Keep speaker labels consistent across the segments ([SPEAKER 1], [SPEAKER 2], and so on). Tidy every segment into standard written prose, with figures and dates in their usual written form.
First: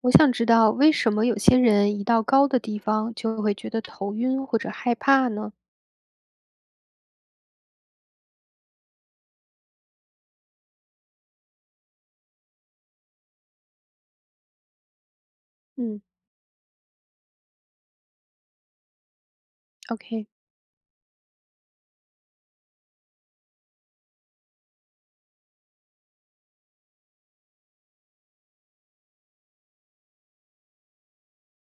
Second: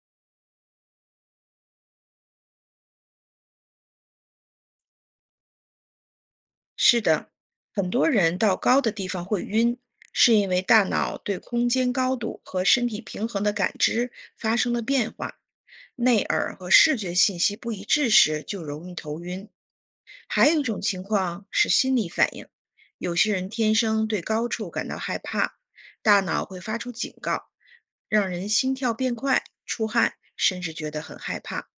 [SPEAKER 1] 我想知道为什么有些人一到高的地方就会觉得头晕或者害怕呢？
[SPEAKER 2] 是的，很多人到高的地方会晕，是因为大脑对空间高度和身体平衡的感知发生了变化，
[SPEAKER 1] 嗯
[SPEAKER 2] 内耳和视觉信息不一致时就容易头晕。
[SPEAKER 1] ，OK，OK。
[SPEAKER 2] 还有一种情况是心理反应，有些人天生对高处感到害怕，大脑会发出警告，让人心跳变快、出汗，甚至觉得很害怕。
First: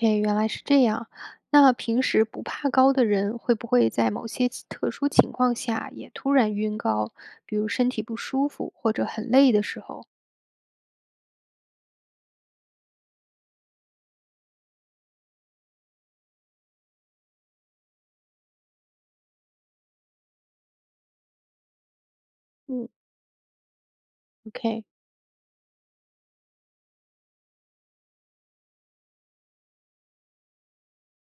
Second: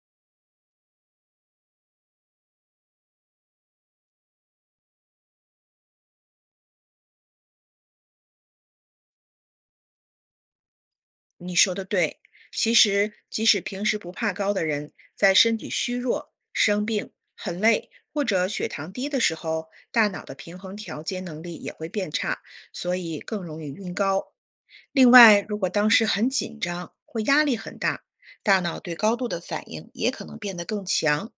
[SPEAKER 1] 原来是这样。那平时不怕高的人，会不会在某些其特殊情况下也突然晕高？比如身体不舒服或者很累的时候？
[SPEAKER 2] 你说的对，其实即使平时不怕高的人，在身体虚弱、生病、很累或者血糖低的时候，大脑的平衡调节能力也会变差，
[SPEAKER 1] 嗯
[SPEAKER 2] 所以更容易晕高。
[SPEAKER 1] ，OK，
[SPEAKER 2] 另外，如果当时很紧张或压力很大，大脑对高度的反应也可能变得更强。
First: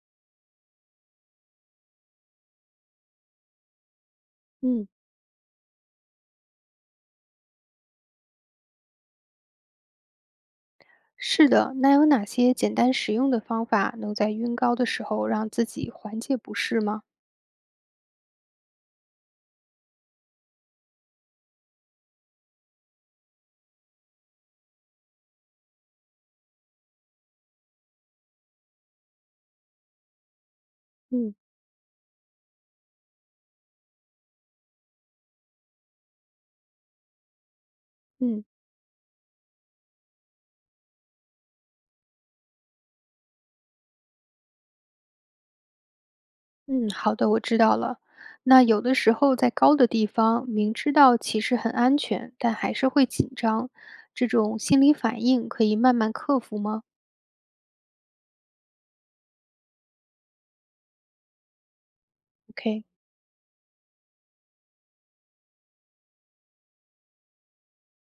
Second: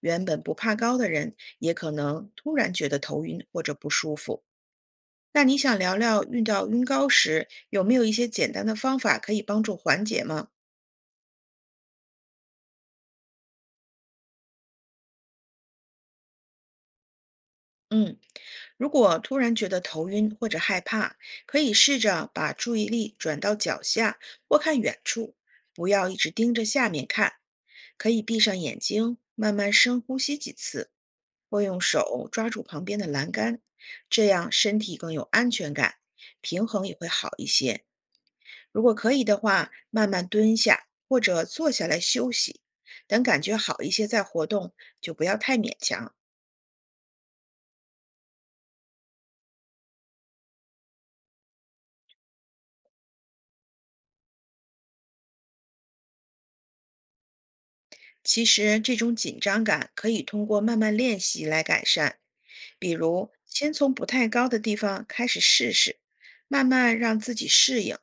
[SPEAKER 2] 原本不怕高的人，也可能突然觉得头晕或者不舒服。
[SPEAKER 1] 嗯，
[SPEAKER 2] 那你想聊聊遇到晕高时，有没有一些简单的方法可以帮助缓解吗？
[SPEAKER 1] 是的。那有哪些简单实用的方法能在晕高的时候让自己缓解不适吗？
[SPEAKER 2] 嗯，如果突然觉得头晕或者害怕，可以试着把注意力转到脚下或看远处，不要一直盯着下面看。可以闭上眼睛，慢慢深呼吸几次，
[SPEAKER 1] 嗯
[SPEAKER 2] 或用手抓住旁边的栏杆，这样身体更有安全感，平衡也会好一些。
[SPEAKER 1] 嗯。
[SPEAKER 2] 如果可以的话，慢慢蹲下或者坐下来休息，等感觉好一些再活动，就不要太勉强。
[SPEAKER 1] 嗯，好的，我知道了。那有的时候在高的地方，明知道其实很安全，但还是会紧张，这种心理反应可以慢慢克服吗
[SPEAKER 2] 其实，这种紧张感可以通过慢慢练习来改善，
[SPEAKER 1] ？OK，
[SPEAKER 2] 比如先从不太高的地方开始试试，慢慢让自己适应。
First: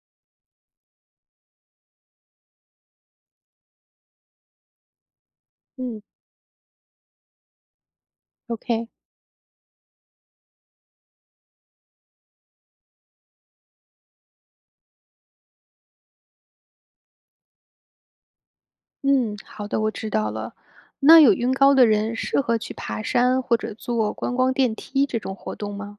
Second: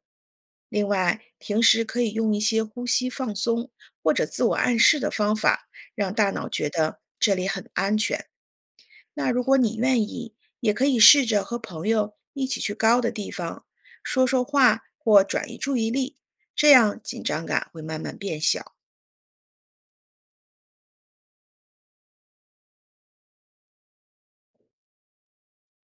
[SPEAKER 2] 另外，平时可以用一些呼吸放松或者自我暗示的方法，
[SPEAKER 1] 嗯
[SPEAKER 2] 让大脑觉得这里很安全。
[SPEAKER 1] ，OK，
[SPEAKER 2] 那如果你愿意，也可以试着和朋友一起去高的地方说说话或转移注意力，这样紧张感会慢慢变小。
[SPEAKER 1] 嗯，好的，我知道了。那有晕高的人适合去爬山或者坐观光电梯这种活动吗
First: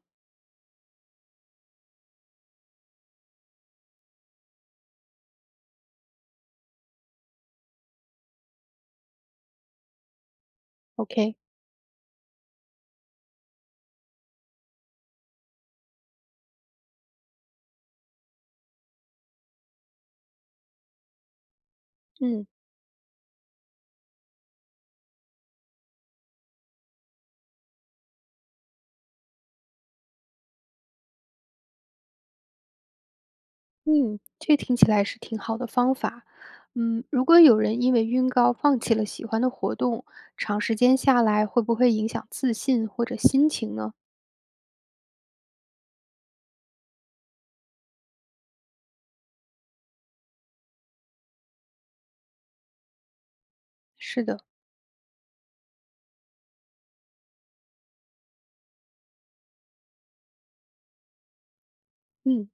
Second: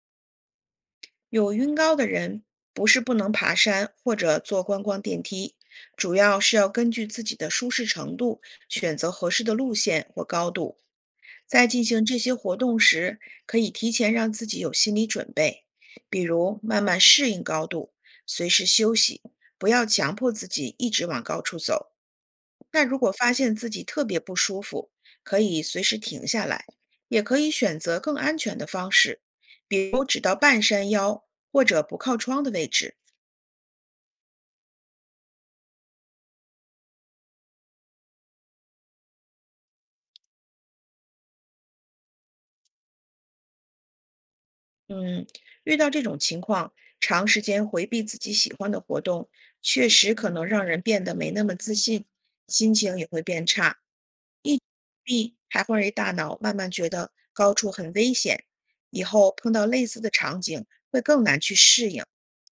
[SPEAKER 2] 有晕高的人不是不能爬山或者坐观光电梯，主要是要根据自己的舒适程度选择合适的路线或高度。
[SPEAKER 1] ？OK，
[SPEAKER 2] 在进行这些活动时，可以提前让自己有心理准备，比如慢慢适应高度，随时休息，不要强迫自己一直往高处走。
[SPEAKER 1] 嗯。
[SPEAKER 2] 那如果发现自己特别不舒服，可以随时停下来，也可以选择更安全的方式，比如只到半山腰或者不靠窗的位置。
[SPEAKER 1] 嗯，这听起来是挺好的方法。嗯，如果有人因为晕高放弃了喜欢的活动，长时间下来会不会影响自信或者心情呢？
[SPEAKER 2] 嗯，遇到这种情况，长时间回避自己喜欢的活动，确实可能让人变得没那么自信，心情也会变差。
[SPEAKER 1] 是的，
[SPEAKER 2] 一避还会让大脑慢慢觉得高处很危险，以后碰到类似的场景会更难去适应。
[SPEAKER 1] 嗯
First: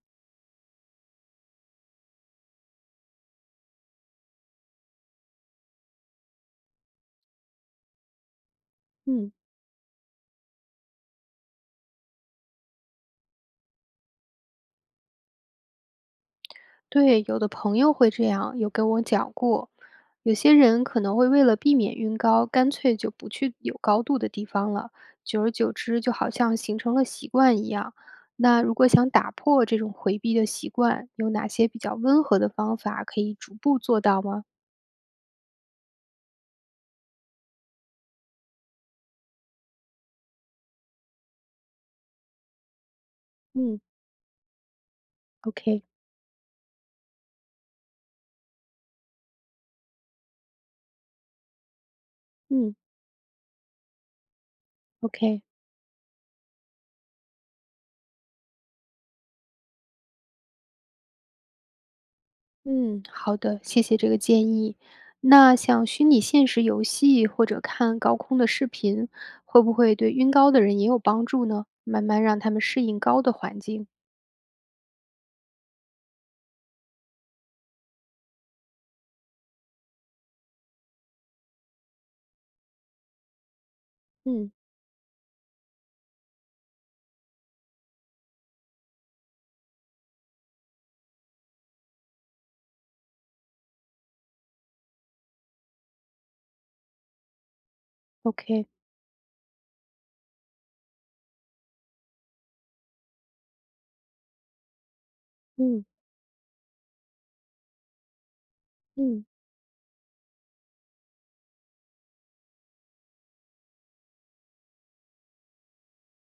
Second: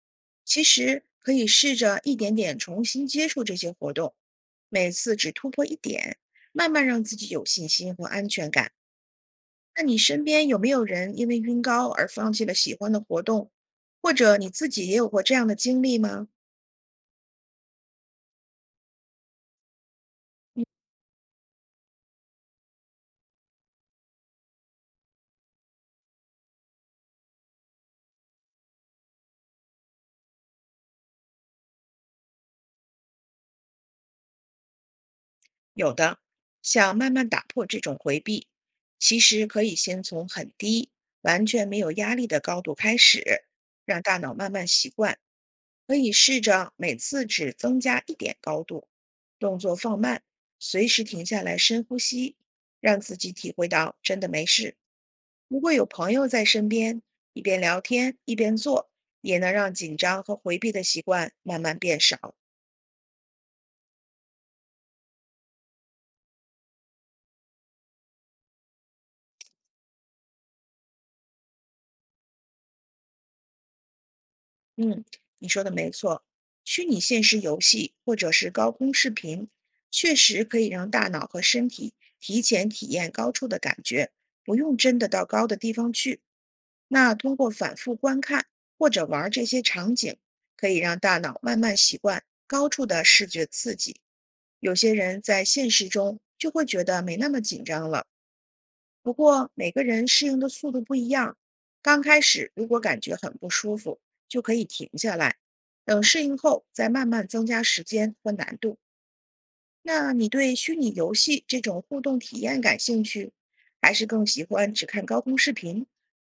[SPEAKER 2] 其实可以试着一点点重新接触这些活动，每次只突破一点，慢慢让自己有信心和安全感。
[SPEAKER 1] 嗯，
[SPEAKER 2] 那你身边有没有人因为晕高而放弃了喜欢的活动，或者你自己也有过这样的经历吗？
[SPEAKER 1] 对，有的朋友会这样，有跟我讲过。有些人可能会为了避免晕高，干脆就不去有高度的地方了，久而久之就好像形成了习惯一样。那如果想打破这种回避的习惯，有哪些比较温和的方法可以逐步做到吗？
[SPEAKER 2] 有的，想慢慢打破这种回避，其实可以先从很低、完全没有压力的高度开始，
[SPEAKER 1] 嗯
[SPEAKER 2] 让大脑慢慢习惯。
[SPEAKER 1] ，OK，
[SPEAKER 2] 可以试着每次只增加一点高度，动作放慢，随时停下来深呼吸，
[SPEAKER 1] 嗯
[SPEAKER 2] 让自己体会到真的没事。
[SPEAKER 1] ，OK，
[SPEAKER 2] 如果有朋友在身边，一边聊天一边做，也能让紧张和回避的习惯慢慢变少。
[SPEAKER 1] 嗯，好的，谢谢这个建议。那像虚拟现实游戏或者看高空的视频，会不会对晕高的人也有帮助呢？慢慢让他们适应高的环境。
[SPEAKER 2] 嗯，你说的没错，虚拟现实游戏或者是高空视频，确实可以让大脑和身体提前体验高处的感觉，
[SPEAKER 1] 嗯
[SPEAKER 2] 不用真的到高的地方去。那通过反复观看或者玩儿这些场景，可以让大脑慢慢习惯高处的视觉刺激。有些人在现实中就会觉得没那么紧张了。
[SPEAKER 1] ，OK，
[SPEAKER 2] 不过每个人适应的速度不一样，刚开始如果感觉很不舒服，就可以停下来，
[SPEAKER 1] 嗯
[SPEAKER 2] 等适应后再慢慢增加时间和难度。
[SPEAKER 1] 嗯。
[SPEAKER 2] 那你对虚拟游戏这种互动体验感兴趣，还是更喜欢只看高空视频？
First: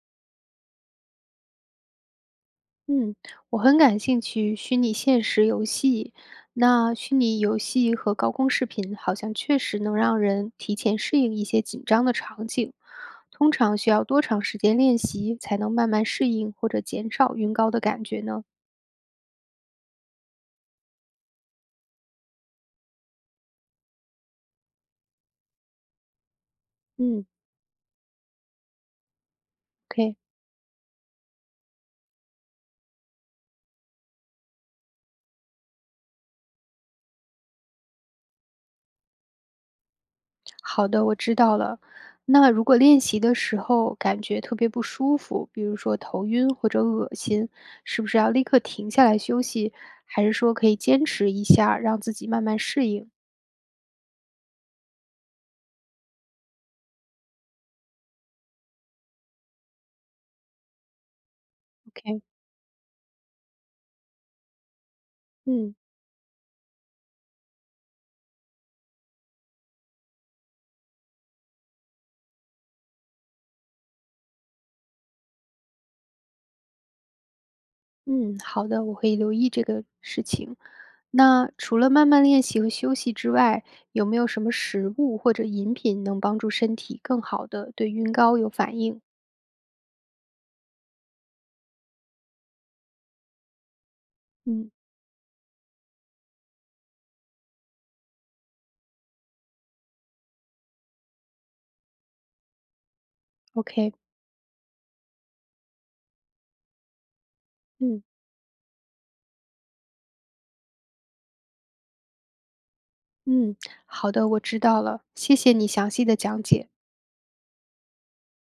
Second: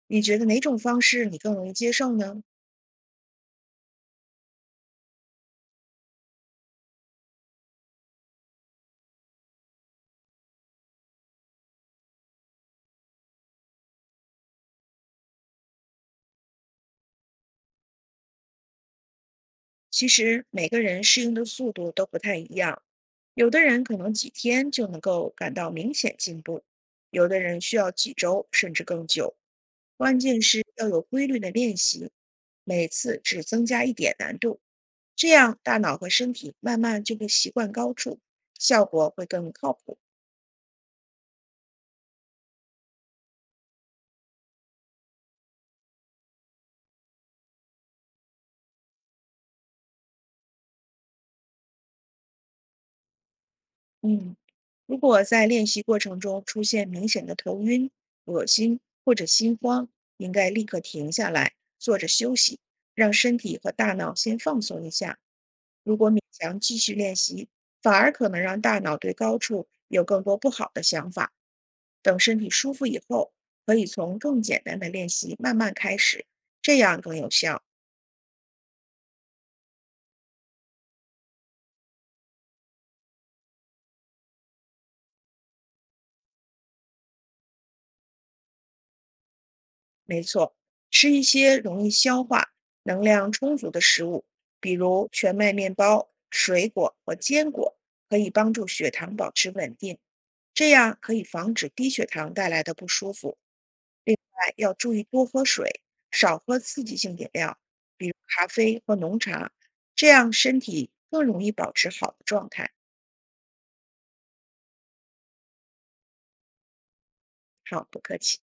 [SPEAKER 2] 你觉得哪种方式你更容易接受呢？
[SPEAKER 1] 嗯，我很感兴趣虚拟现实游戏。那虚拟游戏和高空视频好像确实能让人提前适应一些紧张的场景，通常需要多长时间练习才能慢慢适应或者减少晕高的感觉呢？
[SPEAKER 2] 其实每个人适应的速度都不太一样，有的人可能几天就能够感到明显进步，
[SPEAKER 1] 嗯
[SPEAKER 2] 有的人需要几周甚至更久。
[SPEAKER 1] ，OK，
[SPEAKER 2] 关键是要有规律的练习，每次只增加一点难度，这样大脑和身体慢慢就会习惯高处，效果会更靠谱。
[SPEAKER 1] 好的，我知道了。那如果练习的时候感觉特别不舒服，比如说头晕或者恶心，是不是要立刻停下来休息，还是说可以坚持一下，让自己慢慢适应
[SPEAKER 2] 嗯。如果在练习过程中出现明显的头晕、恶心或者心慌，应该立刻停下来，坐着
[SPEAKER 1] ？OK，
[SPEAKER 2] 休息，让身体和大脑先放松一下。
[SPEAKER 1] 嗯
[SPEAKER 2] 如果勉强继续练习，反而可能让大脑对高处有更多不好的想法。等身体舒服以后，可以从更简单的练习慢慢开始，这样更有效。
[SPEAKER 1] 嗯，好的，我会留意这个事情。那除了慢慢练习和休息之外，有没有什么食物或者饮品能帮助身体更好的对晕高有反应？
[SPEAKER 2] 没错，吃一些容易消化、能量充足的食物，
[SPEAKER 1] 嗯
[SPEAKER 2] 比如全麦面包、水果和坚果，可以帮助血糖保持稳定，这样可以防止低血糖带来的不舒服。
[SPEAKER 1] ，OK，
[SPEAKER 2] 另外，要注意多喝水，少喝刺激性饮料，
[SPEAKER 1] 嗯
[SPEAKER 2] 比如咖啡和浓茶，这样身体更容易保持好的状态。
[SPEAKER 1] 嗯，好的，我知道了，谢谢你详细的讲解。
[SPEAKER 2] 好，不客气。